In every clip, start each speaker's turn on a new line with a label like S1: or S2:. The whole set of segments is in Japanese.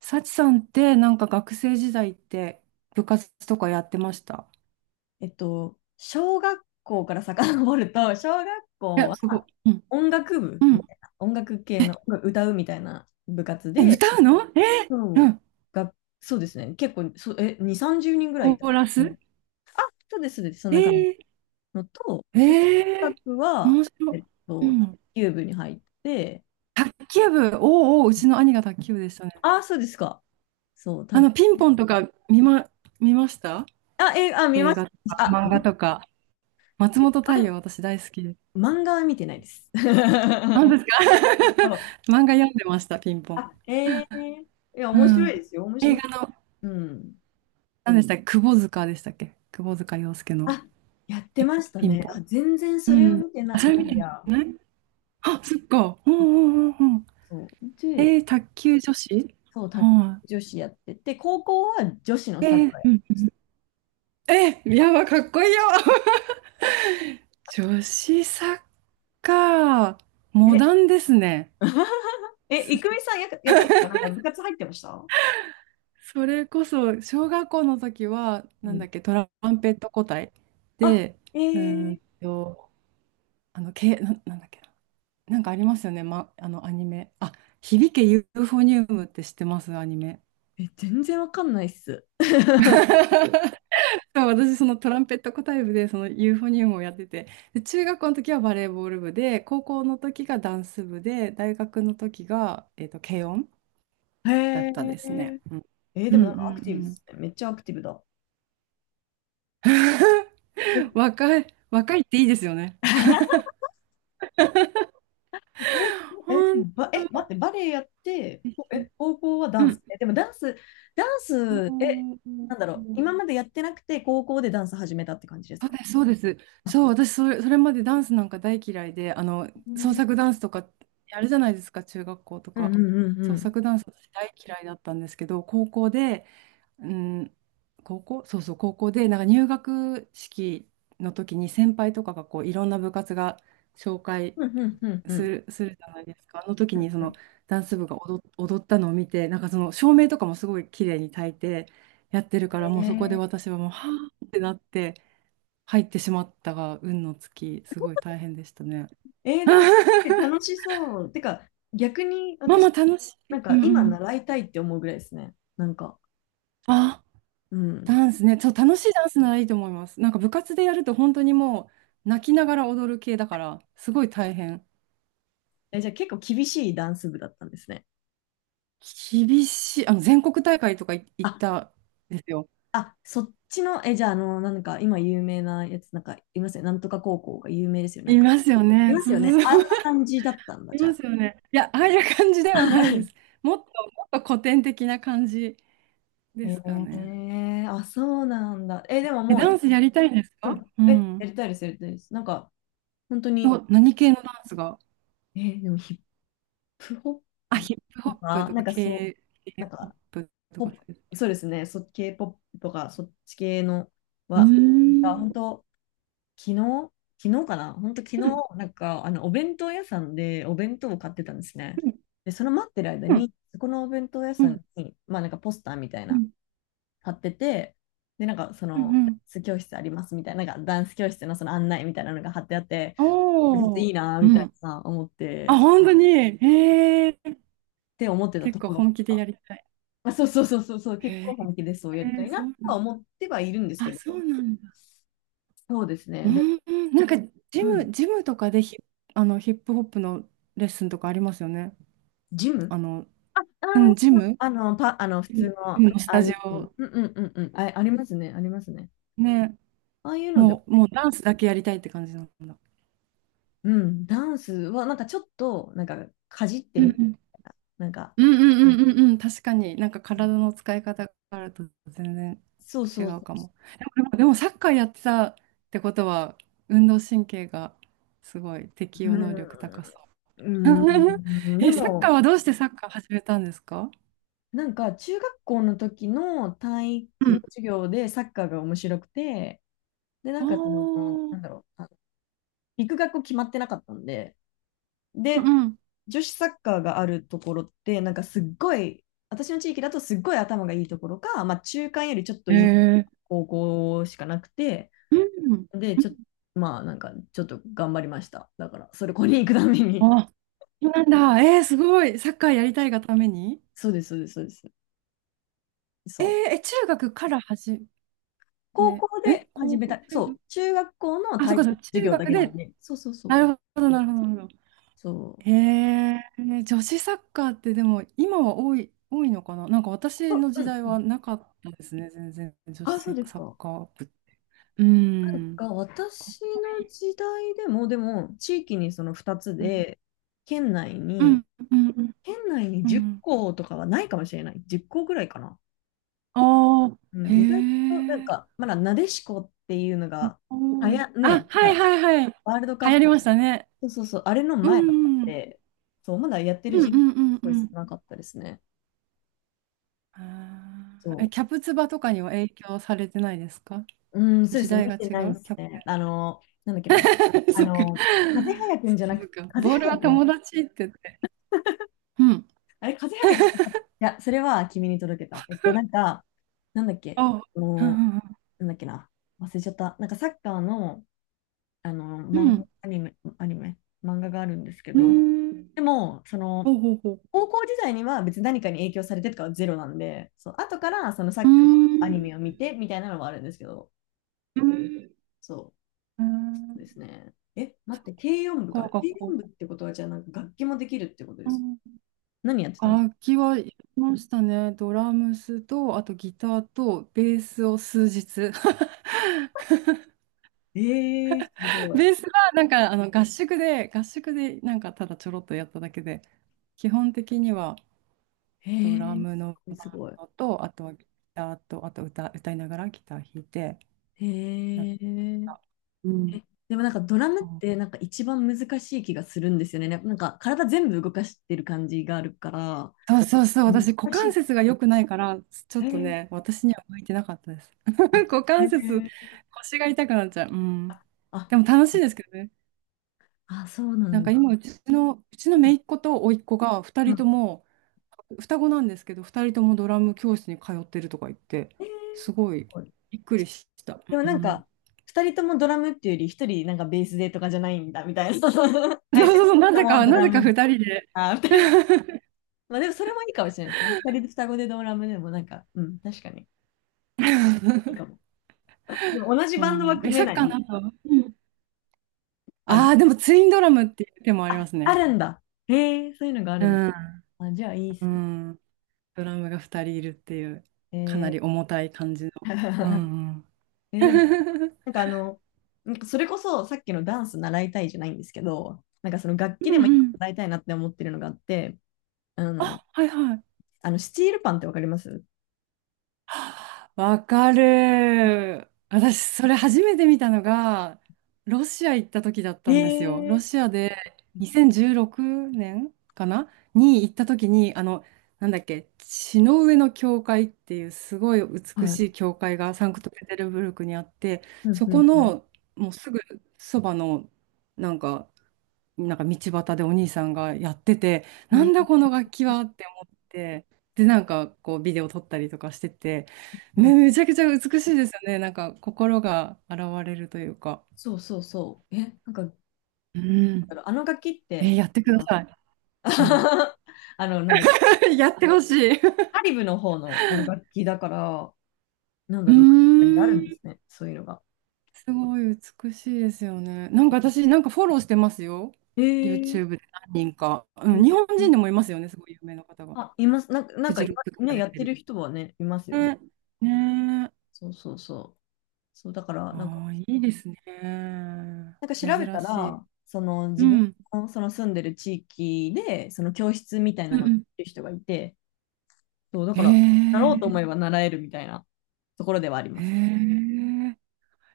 S1: サチさんってなんか学生時代って部活とかやってました？
S2: 小学校から遡ると、小学校
S1: え、すご
S2: は
S1: い。うん。
S2: 音楽部
S1: うん。
S2: みたいな、音楽系の歌うみたいな部活
S1: え、
S2: で、
S1: 歌うの？え
S2: そ
S1: ー、う
S2: う
S1: ん。
S2: がそうですね、結構そ、え、2、30人ぐら
S1: コ
S2: いいた。
S1: ーラ
S2: うん。
S1: ス？
S2: あ、そうです、そうです、そんな感じ
S1: え
S2: のと、
S1: ー、
S2: で、部
S1: えー、
S2: 活は、
S1: 面白い。う
S2: 卓
S1: ん。
S2: 球部に入って、
S1: 卓球部、おうおう、うちの兄が卓球部でしたね。
S2: あ、そうですか。そう、卓
S1: ピンポンとか見ました。
S2: あ、え、あ、見ま
S1: 映
S2: し
S1: 画とか、
S2: た。あ、
S1: 漫画とか。松本
S2: ま
S1: 太陽、私大好きです。
S2: 漫画は見てないです。
S1: 何ですか？
S2: そう。
S1: 漫画読んでました、ピンポン。
S2: あ、ええいや、
S1: う
S2: 面白
S1: ん。
S2: いですよ。面
S1: 映
S2: 白い。
S1: 画の、
S2: うん。
S1: 何でしたっけ、窪塚でしたっけ、久保塚洋介の。
S2: あ、やってました
S1: ピン
S2: ね。あ、
S1: ポ
S2: 全然
S1: ン。
S2: そ
S1: う
S2: れを
S1: ん。
S2: 見て
S1: あ、
S2: な、
S1: それ見
S2: な
S1: て
S2: いや。
S1: ない。あ、そっか。うんう
S2: うん。
S1: んうんうん。
S2: そう。
S1: え
S2: で、
S1: ー、卓球女子、
S2: そう、
S1: は
S2: 女子やってて、高校は女子の
S1: い。え
S2: サッ
S1: ー、
S2: カーや
S1: う
S2: っ
S1: んうん。えー、やば、かっこいいよ。女子サッカー、モ
S2: て、
S1: ダンですね。
S2: え、い
S1: そ、
S2: くみさんやってました。なんか部活入ってました？
S1: それこそ、小学校の時は、な
S2: う
S1: ん
S2: ん、
S1: だっけ、トランペット個体
S2: あ、
S1: で、
S2: え
S1: うーん
S2: ー、
S1: と、なんだっけな、なんかありますよね、ま、アニメ。あ、響けユーフォニウムって知ってます？アニメ。
S2: 全然わかんないっす。
S1: そう私、そのトランペット小体部で、そのユーフォニウムをやってて、で、中学校の時はバレーボール部で、高校の時がダンス部で、大学の時が、軽音
S2: へ
S1: だったですね。
S2: え。
S1: うん、う
S2: で
S1: ん、う
S2: も
S1: ん
S2: なんかアクティブっ
S1: うん
S2: すね。めっちゃアクティブだ。え
S1: 若い、若いっていいですよね。
S2: で
S1: 本
S2: も
S1: 当。
S2: 待って、バレエやって、高校はダ
S1: う
S2: ンス。
S1: ん。
S2: でもダンス、ダン
S1: う
S2: ス、なんだ
S1: ん、
S2: ろう、今までやってなくて、高校でダンス始めたって感じです
S1: そうで
S2: か？
S1: す、そうです。
S2: あ、
S1: そう、私それまでダンスなんか大嫌いで、創
S2: ね。
S1: 作ダンスとかやるじゃないですか、中学校と
S2: うん
S1: か。
S2: うんうんう
S1: 創
S2: ん。
S1: 作ダンス私大嫌いだったんですけど、高校で、うん、そうそう、高校で、なんか入学式の時に先輩とかがこういろんな部活が紹介
S2: うんうんうんう
S1: す
S2: ん。
S1: る、するじゃないですか。あの時
S2: うん
S1: にそ
S2: う
S1: の
S2: ん。
S1: ダンス部が踊ったのを見て、なんかその照明とかもすごい綺麗に焚いてやってるから、もうそこで
S2: え
S1: 私はもう、はぁってなって入ってしまったが、運の尽き、すごい大変でしたね。
S2: でも、楽しそう。てか、逆に
S1: マ
S2: 私、
S1: マ楽しい。
S2: なん
S1: う
S2: か
S1: んう
S2: 今
S1: ん。
S2: 習いたいって思うぐらいですね。なんか、
S1: あ、
S2: うん。
S1: ダンスね、そう、楽しいダンスならいいと思います。なんか部活でやると本当にもう泣きながら踊る系だから、すごい大変。
S2: じゃあ結構厳しいダンス部だったんですね。
S1: 厳しい。全国大会とか行っ
S2: あ
S1: たんですよ。
S2: あ、そっちの、じゃあ、なんか、今有名なやつ、なんか、いますよね。なんとか高校が有名ですよ。なん
S1: い
S2: か、
S1: ますよ
S2: い
S1: ね。
S2: ます
S1: そう
S2: よね。
S1: そう
S2: あ
S1: そ
S2: ん
S1: う。
S2: な感じだったん だ、
S1: い
S2: じゃ
S1: ま
S2: あ。
S1: すよね。いや、ああいう感じではないです。もっと、もっと古典的な感じですか
S2: へ
S1: ね。
S2: え、あ、そうなんだ。でも
S1: え、
S2: もう、
S1: ダンスやりたいんです
S2: う
S1: か？
S2: ん。
S1: うん。
S2: やりたいです、やりたいです。なんか、本当に、
S1: 何系のダンスが
S2: でもヒップホップ
S1: ヒップホ
S2: と
S1: ップ
S2: か、
S1: と
S2: なん
S1: か
S2: かそう、
S1: k p
S2: なん
S1: ッ
S2: か、
S1: プと
S2: ポ
S1: か
S2: ッ
S1: そういう。
S2: プそうですね、k ポップとか、そっち系の
S1: うー
S2: は、あ、
S1: ん。
S2: 本当昨日、昨日かな、本当昨日、
S1: うん。
S2: なんか、お弁当屋さんでお弁当を買ってたんですね。
S1: うん。
S2: で、その待ってる間に、そこのお弁当屋
S1: う
S2: さ
S1: ん。
S2: んに、まあなんかポスターみたい
S1: う
S2: な、
S1: ん。
S2: 貼ってて、で、なんかそ
S1: うん
S2: の、
S1: う
S2: ダ
S1: ん。
S2: ンス教室ありますみたいな、なんかダンス教室のその案内みたいなのが貼ってあって、これ
S1: お
S2: い
S1: お。
S2: いなー
S1: う
S2: みたい
S1: ん。
S2: な思って、
S1: あ、
S2: っ
S1: 本当に。へえ。
S2: て思ってた
S1: 結
S2: と
S1: 構
S2: ころが、
S1: 本気でやりたい。
S2: あ、そうそうそうそうそう、結
S1: へ
S2: 構
S1: え、
S2: 本気でそうやりたい
S1: そ
S2: なと
S1: うなん
S2: は
S1: だ。
S2: 思ってはいるんですけ
S1: あ、
S2: ど、
S1: そうなんだ。
S2: そうですね。
S1: う
S2: で、
S1: ん、なんか、
S2: うん、
S1: ジムとかでヒ、あの、ヒップホップのレッスンとかありますよね。
S2: ジ
S1: あ
S2: ム、
S1: の、うん、
S2: あの、パ、あの、普通の、
S1: ジ
S2: あ
S1: ムのス
S2: あ
S1: タ
S2: い
S1: ジ
S2: う、うん
S1: オ。
S2: うんうんうん、あ、ありますね、ありますね。
S1: ね。
S2: ああいうのでも、
S1: もうダンスだけやりたいって感じなんだ。
S2: うん、ダンスは、なんかちょっと、なんか、かじって
S1: うんう
S2: みた。
S1: ん
S2: なんか、
S1: うんうんうんうんうん、確かになんか体の使い方があると全然
S2: そう
S1: 違
S2: そうそ
S1: う
S2: う。
S1: かも。でもサッカーやってたってことは、運動神経がすごい適応能力
S2: う
S1: 高そう。
S2: ん、う ん、で
S1: え、サッカー
S2: も、
S1: はどうしてサッカー始めたんですか？
S2: なんか、中学校の時の体
S1: う
S2: 育の
S1: ん、
S2: 授業でサッカーが面白くて、で、な
S1: ああ
S2: んか、その、
S1: ー、
S2: なんだろう、行く学校決まってなかったんで、
S1: う
S2: で、
S1: ん、
S2: 女子サッカーがあるところって、なんかすっごい、私の地域だとすっごい頭がいいところか、まあ中間よりちょっと
S1: へえ
S2: いい
S1: ー。
S2: 高校しかなくて、
S1: うんうん、
S2: で、ちょっと、まあなんかちょっと頑張りました。だから、それこに行くために。
S1: あ、そうなんだ。えー、すごい。サッカーやりたいがために。
S2: そうです、そうです、そうです。
S1: え
S2: そ
S1: ー、
S2: う。
S1: 中学から始め、
S2: 高校
S1: ん、
S2: で始
S1: 高
S2: め
S1: 校、
S2: た、
S1: 中
S2: そ
S1: 学。
S2: う、中学校の
S1: あ、そ
S2: 体
S1: っかそっ
S2: 育
S1: か、
S2: 授
S1: 中
S2: 業だ
S1: 学
S2: けなの
S1: で、
S2: で、そうそうそ
S1: な
S2: う。
S1: るほど、なるほど、なるほど。
S2: そ
S1: へえ、女子サッカーってでも今は多いのかな。なんか
S2: う。
S1: 私
S2: あ、
S1: の
S2: う
S1: 時
S2: ん
S1: 代
S2: うん。
S1: はなかったですね、全然女子
S2: あ、そ
S1: サ
S2: うです
S1: ッ
S2: か。
S1: カー部って。う
S2: なん
S1: ん、
S2: か
S1: かっ
S2: 私
S1: こい
S2: の
S1: い。
S2: 時代でも、でも地域にその2つ
S1: うん
S2: で、県内
S1: う
S2: に、
S1: んうん
S2: 県内に
S1: う
S2: 10
S1: ん。
S2: 校とかはないかもしれない。10校ぐらいかな。
S1: ああ、
S2: う
S1: へ
S2: ん、意外となん
S1: え、
S2: か、まだなでしこっていうのが、
S1: 多い。あ、
S2: ね、
S1: は
S2: な
S1: い
S2: んか
S1: はいはい。
S2: ワールドカ
S1: 流
S2: ッ
S1: 行
S2: プ、
S1: りましたね。
S2: そうそうそう、あれの
S1: う
S2: 前だったん
S1: んうん
S2: で、そう、まだやってる
S1: うんう
S2: 人口す
S1: んう
S2: ごい少
S1: ん、
S2: なかったですね。
S1: ああ、え、
S2: そ
S1: キャプツバとかには影響されてないですか？
S2: う。うん、そうで
S1: 時
S2: すね、
S1: 代
S2: 見
S1: が
S2: て
S1: 違
S2: ないで
S1: う
S2: す
S1: キャプ。
S2: ね。なんだっけな。
S1: そっか。
S2: 風早くんじゃな
S1: そ
S2: く
S1: っ
S2: て、
S1: か。
S2: 風
S1: ボール
S2: 早
S1: は
S2: くん。
S1: 友達って言って。うん。
S2: あれ、風邪はくじゃなかった？いや、それは君に届けた。なんか、なんだっけ、
S1: ああ。
S2: あ
S1: う
S2: の
S1: んうん
S2: なんだっけな、忘れちゃった。なんかサッカーの、あの
S1: う
S2: 漫画、
S1: ん。
S2: アニメ、漫画があるんですけ
S1: う
S2: ど、
S1: ん。うーん。
S2: でも、その、
S1: ほうほうほう。
S2: 高校時代には別に何かに影響されてとかはゼロなんで、そう、後からそのサッ
S1: うー
S2: カー、アニ
S1: ん。
S2: メを
S1: う
S2: 見てみたいなのはあるんですけど、
S1: ーん。
S2: そ
S1: ー
S2: う
S1: ん
S2: ですね。待
S1: サ
S2: って、軽音部か。
S1: ッカーが
S2: 軽音
S1: こ
S2: 部ってことは、じゃあなんか楽器もできるってことで
S1: う。う
S2: すか？
S1: ん。
S2: 何やってたの？
S1: 楽器はやりましたね。ドラムスと、あとギターと、ベースを数日。
S2: えす ごい。
S1: ベースはなんか合宿で、なんかただちょろっとやっただけで、基本的には
S2: へ
S1: ドラ
S2: え、す
S1: ムの
S2: ごい
S1: バ
S2: す
S1: ン
S2: ごい。
S1: ドと、あとはギターと、あと歌いながらギター弾いて
S2: へ
S1: やっ
S2: え。
S1: た。うん。
S2: でもなんかドラムって
S1: そ
S2: なんか一番難しい気がするんですよね。なんか体全部動かしてる感じがあるから。
S1: うそうそうそう、私、股
S2: 難し
S1: 関
S2: い。
S1: 節が良くないから、ちょ
S2: へ
S1: っと
S2: え。
S1: ね、私には向いてなかったです。
S2: あ、
S1: 股
S2: へ
S1: 関節、
S2: え。
S1: 腰が痛くなっちゃう。うん。
S2: あ、
S1: でも楽しいですけどね。
S2: あ、そうな
S1: なん
S2: ん
S1: か
S2: だ。
S1: 今、うちの
S2: うん。
S1: 姪っ子と甥っ子が二
S2: う
S1: 人と
S2: ん。
S1: も、双子なんですけど、二人ともドラム教室に通ってるとか言って、
S2: へえ。
S1: すご
S2: す
S1: い
S2: ごい。
S1: びっくりした。
S2: でも
S1: う
S2: な
S1: んう
S2: ん
S1: ん、
S2: か、二人ともドラムっていうより、一人なんかベースでとかじゃないんだみたいな。
S1: そう
S2: 相手
S1: そうそう、
S2: ともド
S1: な
S2: ラ
S1: ぜか
S2: ム
S1: 二
S2: みたい
S1: 人で。
S2: な。あ、二人とも。まあでもそれもいいかもしれないですね。二人で双子でドラムでもなんか、うん、確かに。いいか も。でも同じ
S1: う
S2: バンドは
S1: ん。え、
S2: 組め
S1: サッ
S2: な
S1: カー
S2: い。
S1: の後、うん。
S2: あ、
S1: ああ、でもツインドラムっていう手もありま
S2: あ、
S1: す
S2: あ
S1: ね。
S2: るんだ。へえ、そういうのがあ
S1: う
S2: るんだ。
S1: ん、
S2: あ、じゃあいいっ
S1: う
S2: すね。
S1: ん。ドラムが二人いるっていう、かな
S2: へー。
S1: り重たい感じの。う んうん。
S2: でも、なんかなんかそれこそさっきのダンス習いたいじゃないんですけど、なんかその楽
S1: う
S2: 器で
S1: ん
S2: も一
S1: う
S2: 個
S1: ん。
S2: 習いたいなって思ってるのがあって、あの、
S1: はいはい。
S2: あのスチールパンってわかります？
S1: わかる。私、それ初めて見たのが、ロシア行った時だっ
S2: へ
S1: たんですよ。ロ
S2: え
S1: シアで2016年かなに行った時に、なんだっけ、血の上の教会っていうすごい
S2: ー、
S1: 美
S2: は
S1: しい
S2: い。
S1: 教会がサンクトペテルブルクにあって、
S2: うん
S1: そ
S2: うんう
S1: こ
S2: ん。
S1: のもうすぐそばの、なんか、なんか道端でお兄さんがやってて、
S2: う
S1: な
S2: ん
S1: んだこの楽器はって思って、で、なんかこうビデオ撮ったりとかしてて、
S2: うん。
S1: めちゃくちゃ美しいですよね。なんか心が洗われるというか。
S2: そうそうそう。なんか、なん
S1: う
S2: だ
S1: ん。
S2: ろうあの楽器っ
S1: えー、
S2: て、
S1: やってく
S2: あ
S1: だ
S2: の、
S1: さい。うん
S2: なんだっけ、
S1: やってほしい。う
S2: カリブの方のあの楽器だから、なんだ
S1: ー
S2: ろう、ロシアにあるん
S1: ん。
S2: ですね、そういうのが。
S1: すごい美しいですよね。なんか私、なんかフォローしてますよ。
S2: へえ
S1: YouTube で何人か。う
S2: ー、へ
S1: ん、日本人
S2: え。
S1: でもいますよね、すごい有名な方が。
S2: あ、います。なんか、な
S1: フ
S2: んか
S1: ジロッ
S2: 今、
S1: クとか
S2: ね、
S1: 出
S2: やっ
S1: て
S2: て
S1: る。
S2: る人はね、いますよね。
S1: ね。ね、
S2: そうそうそう。そう、だから、なんか、
S1: ああ、いいですね。
S2: なんか調べた
S1: 珍しい。
S2: ら、その自分
S1: うん。
S2: のその住んでる地域で、その教室みたい
S1: う
S2: な
S1: ん
S2: のをや
S1: う
S2: っ
S1: ん。
S2: てる人がいて、そう、だか
S1: え
S2: ら、なろうと思えば
S1: え
S2: 習えるみたいなところではあります。
S1: ええ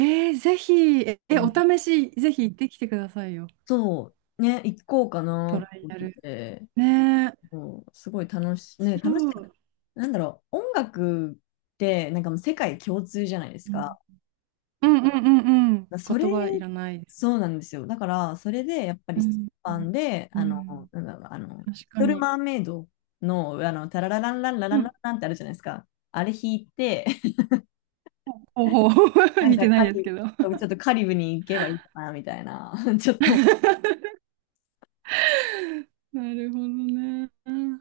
S1: ええ、ぜひ、
S2: うん。
S1: お試し、ぜひ行ってきてくださいよ。
S2: そう、ね、行こうか
S1: ト
S2: な
S1: ラ
S2: と
S1: イ
S2: 思っ
S1: ア
S2: て
S1: ル。
S2: て、
S1: ねえ。
S2: こうすごいね、
S1: 白い。
S2: 楽しい。なんだろう、音楽ってなんかもう世界共通じゃないです
S1: う
S2: か。
S1: んうんうんうんうん。
S2: それ、
S1: 言葉いらない。
S2: そうなんですよ。だから、それでやっぱり
S1: う
S2: ス
S1: ん。
S2: パンで、
S1: うん。
S2: なんだろう、リ
S1: 確か
S2: トル・
S1: に。
S2: マーメイドの、タララランランララ
S1: う
S2: ンラン
S1: ん。
S2: ランってあるじゃないですか。あれ弾いて、
S1: ほうほうほ う。
S2: なん
S1: 見
S2: か
S1: てな
S2: カ
S1: いです
S2: リ
S1: けど。
S2: ブ、ち ょっとカリブに行けばいいかな、みたいな、ちょっと
S1: なるほどね。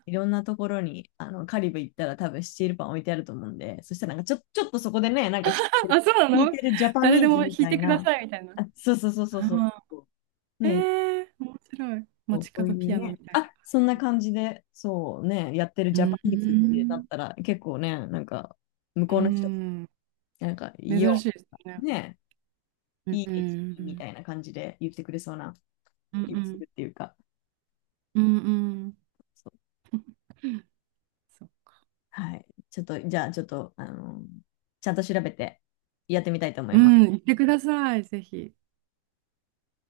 S2: いろんなところに、カリブ行ったら多分スチールパン置いてあると思うんで、そしたらなんかちょっとそこでね、なんか
S1: あ、そうな
S2: 弾いて
S1: の？
S2: るジャパニ
S1: 誰で
S2: ー
S1: も
S2: ズ
S1: 弾
S2: み
S1: い
S2: たい
S1: てくだ
S2: な、
S1: さいみたいな。
S2: あ、そうそうそうそうそ
S1: は、
S2: う、
S1: え
S2: ね、
S1: え、面白い。
S2: そ
S1: 街
S2: うそう
S1: 角
S2: い
S1: ピ
S2: う
S1: アノみ
S2: ね、
S1: たいな
S2: あ、
S1: 感
S2: そんな
S1: じで。
S2: 感じで、そうね、やってる
S1: う
S2: ジャパ
S1: ー
S2: ニーズってなっ
S1: ん。
S2: たら結構ね、なんか向
S1: う
S2: こうの人、
S1: ん、
S2: なんか、いい
S1: 珍
S2: よ、
S1: しいですね。
S2: ね、
S1: うん
S2: いい
S1: う
S2: 駅みた
S1: ん
S2: いな感じで言ってくれそうな
S1: う
S2: 気がする
S1: ん。
S2: っていうか、
S1: うんうん。うんうん。
S2: そう。
S1: そう。
S2: はい、ちょっと、じゃあちょっと、ちゃんと調べてやってみたいと思い
S1: う
S2: ます。
S1: ん、行ってください、ぜひ。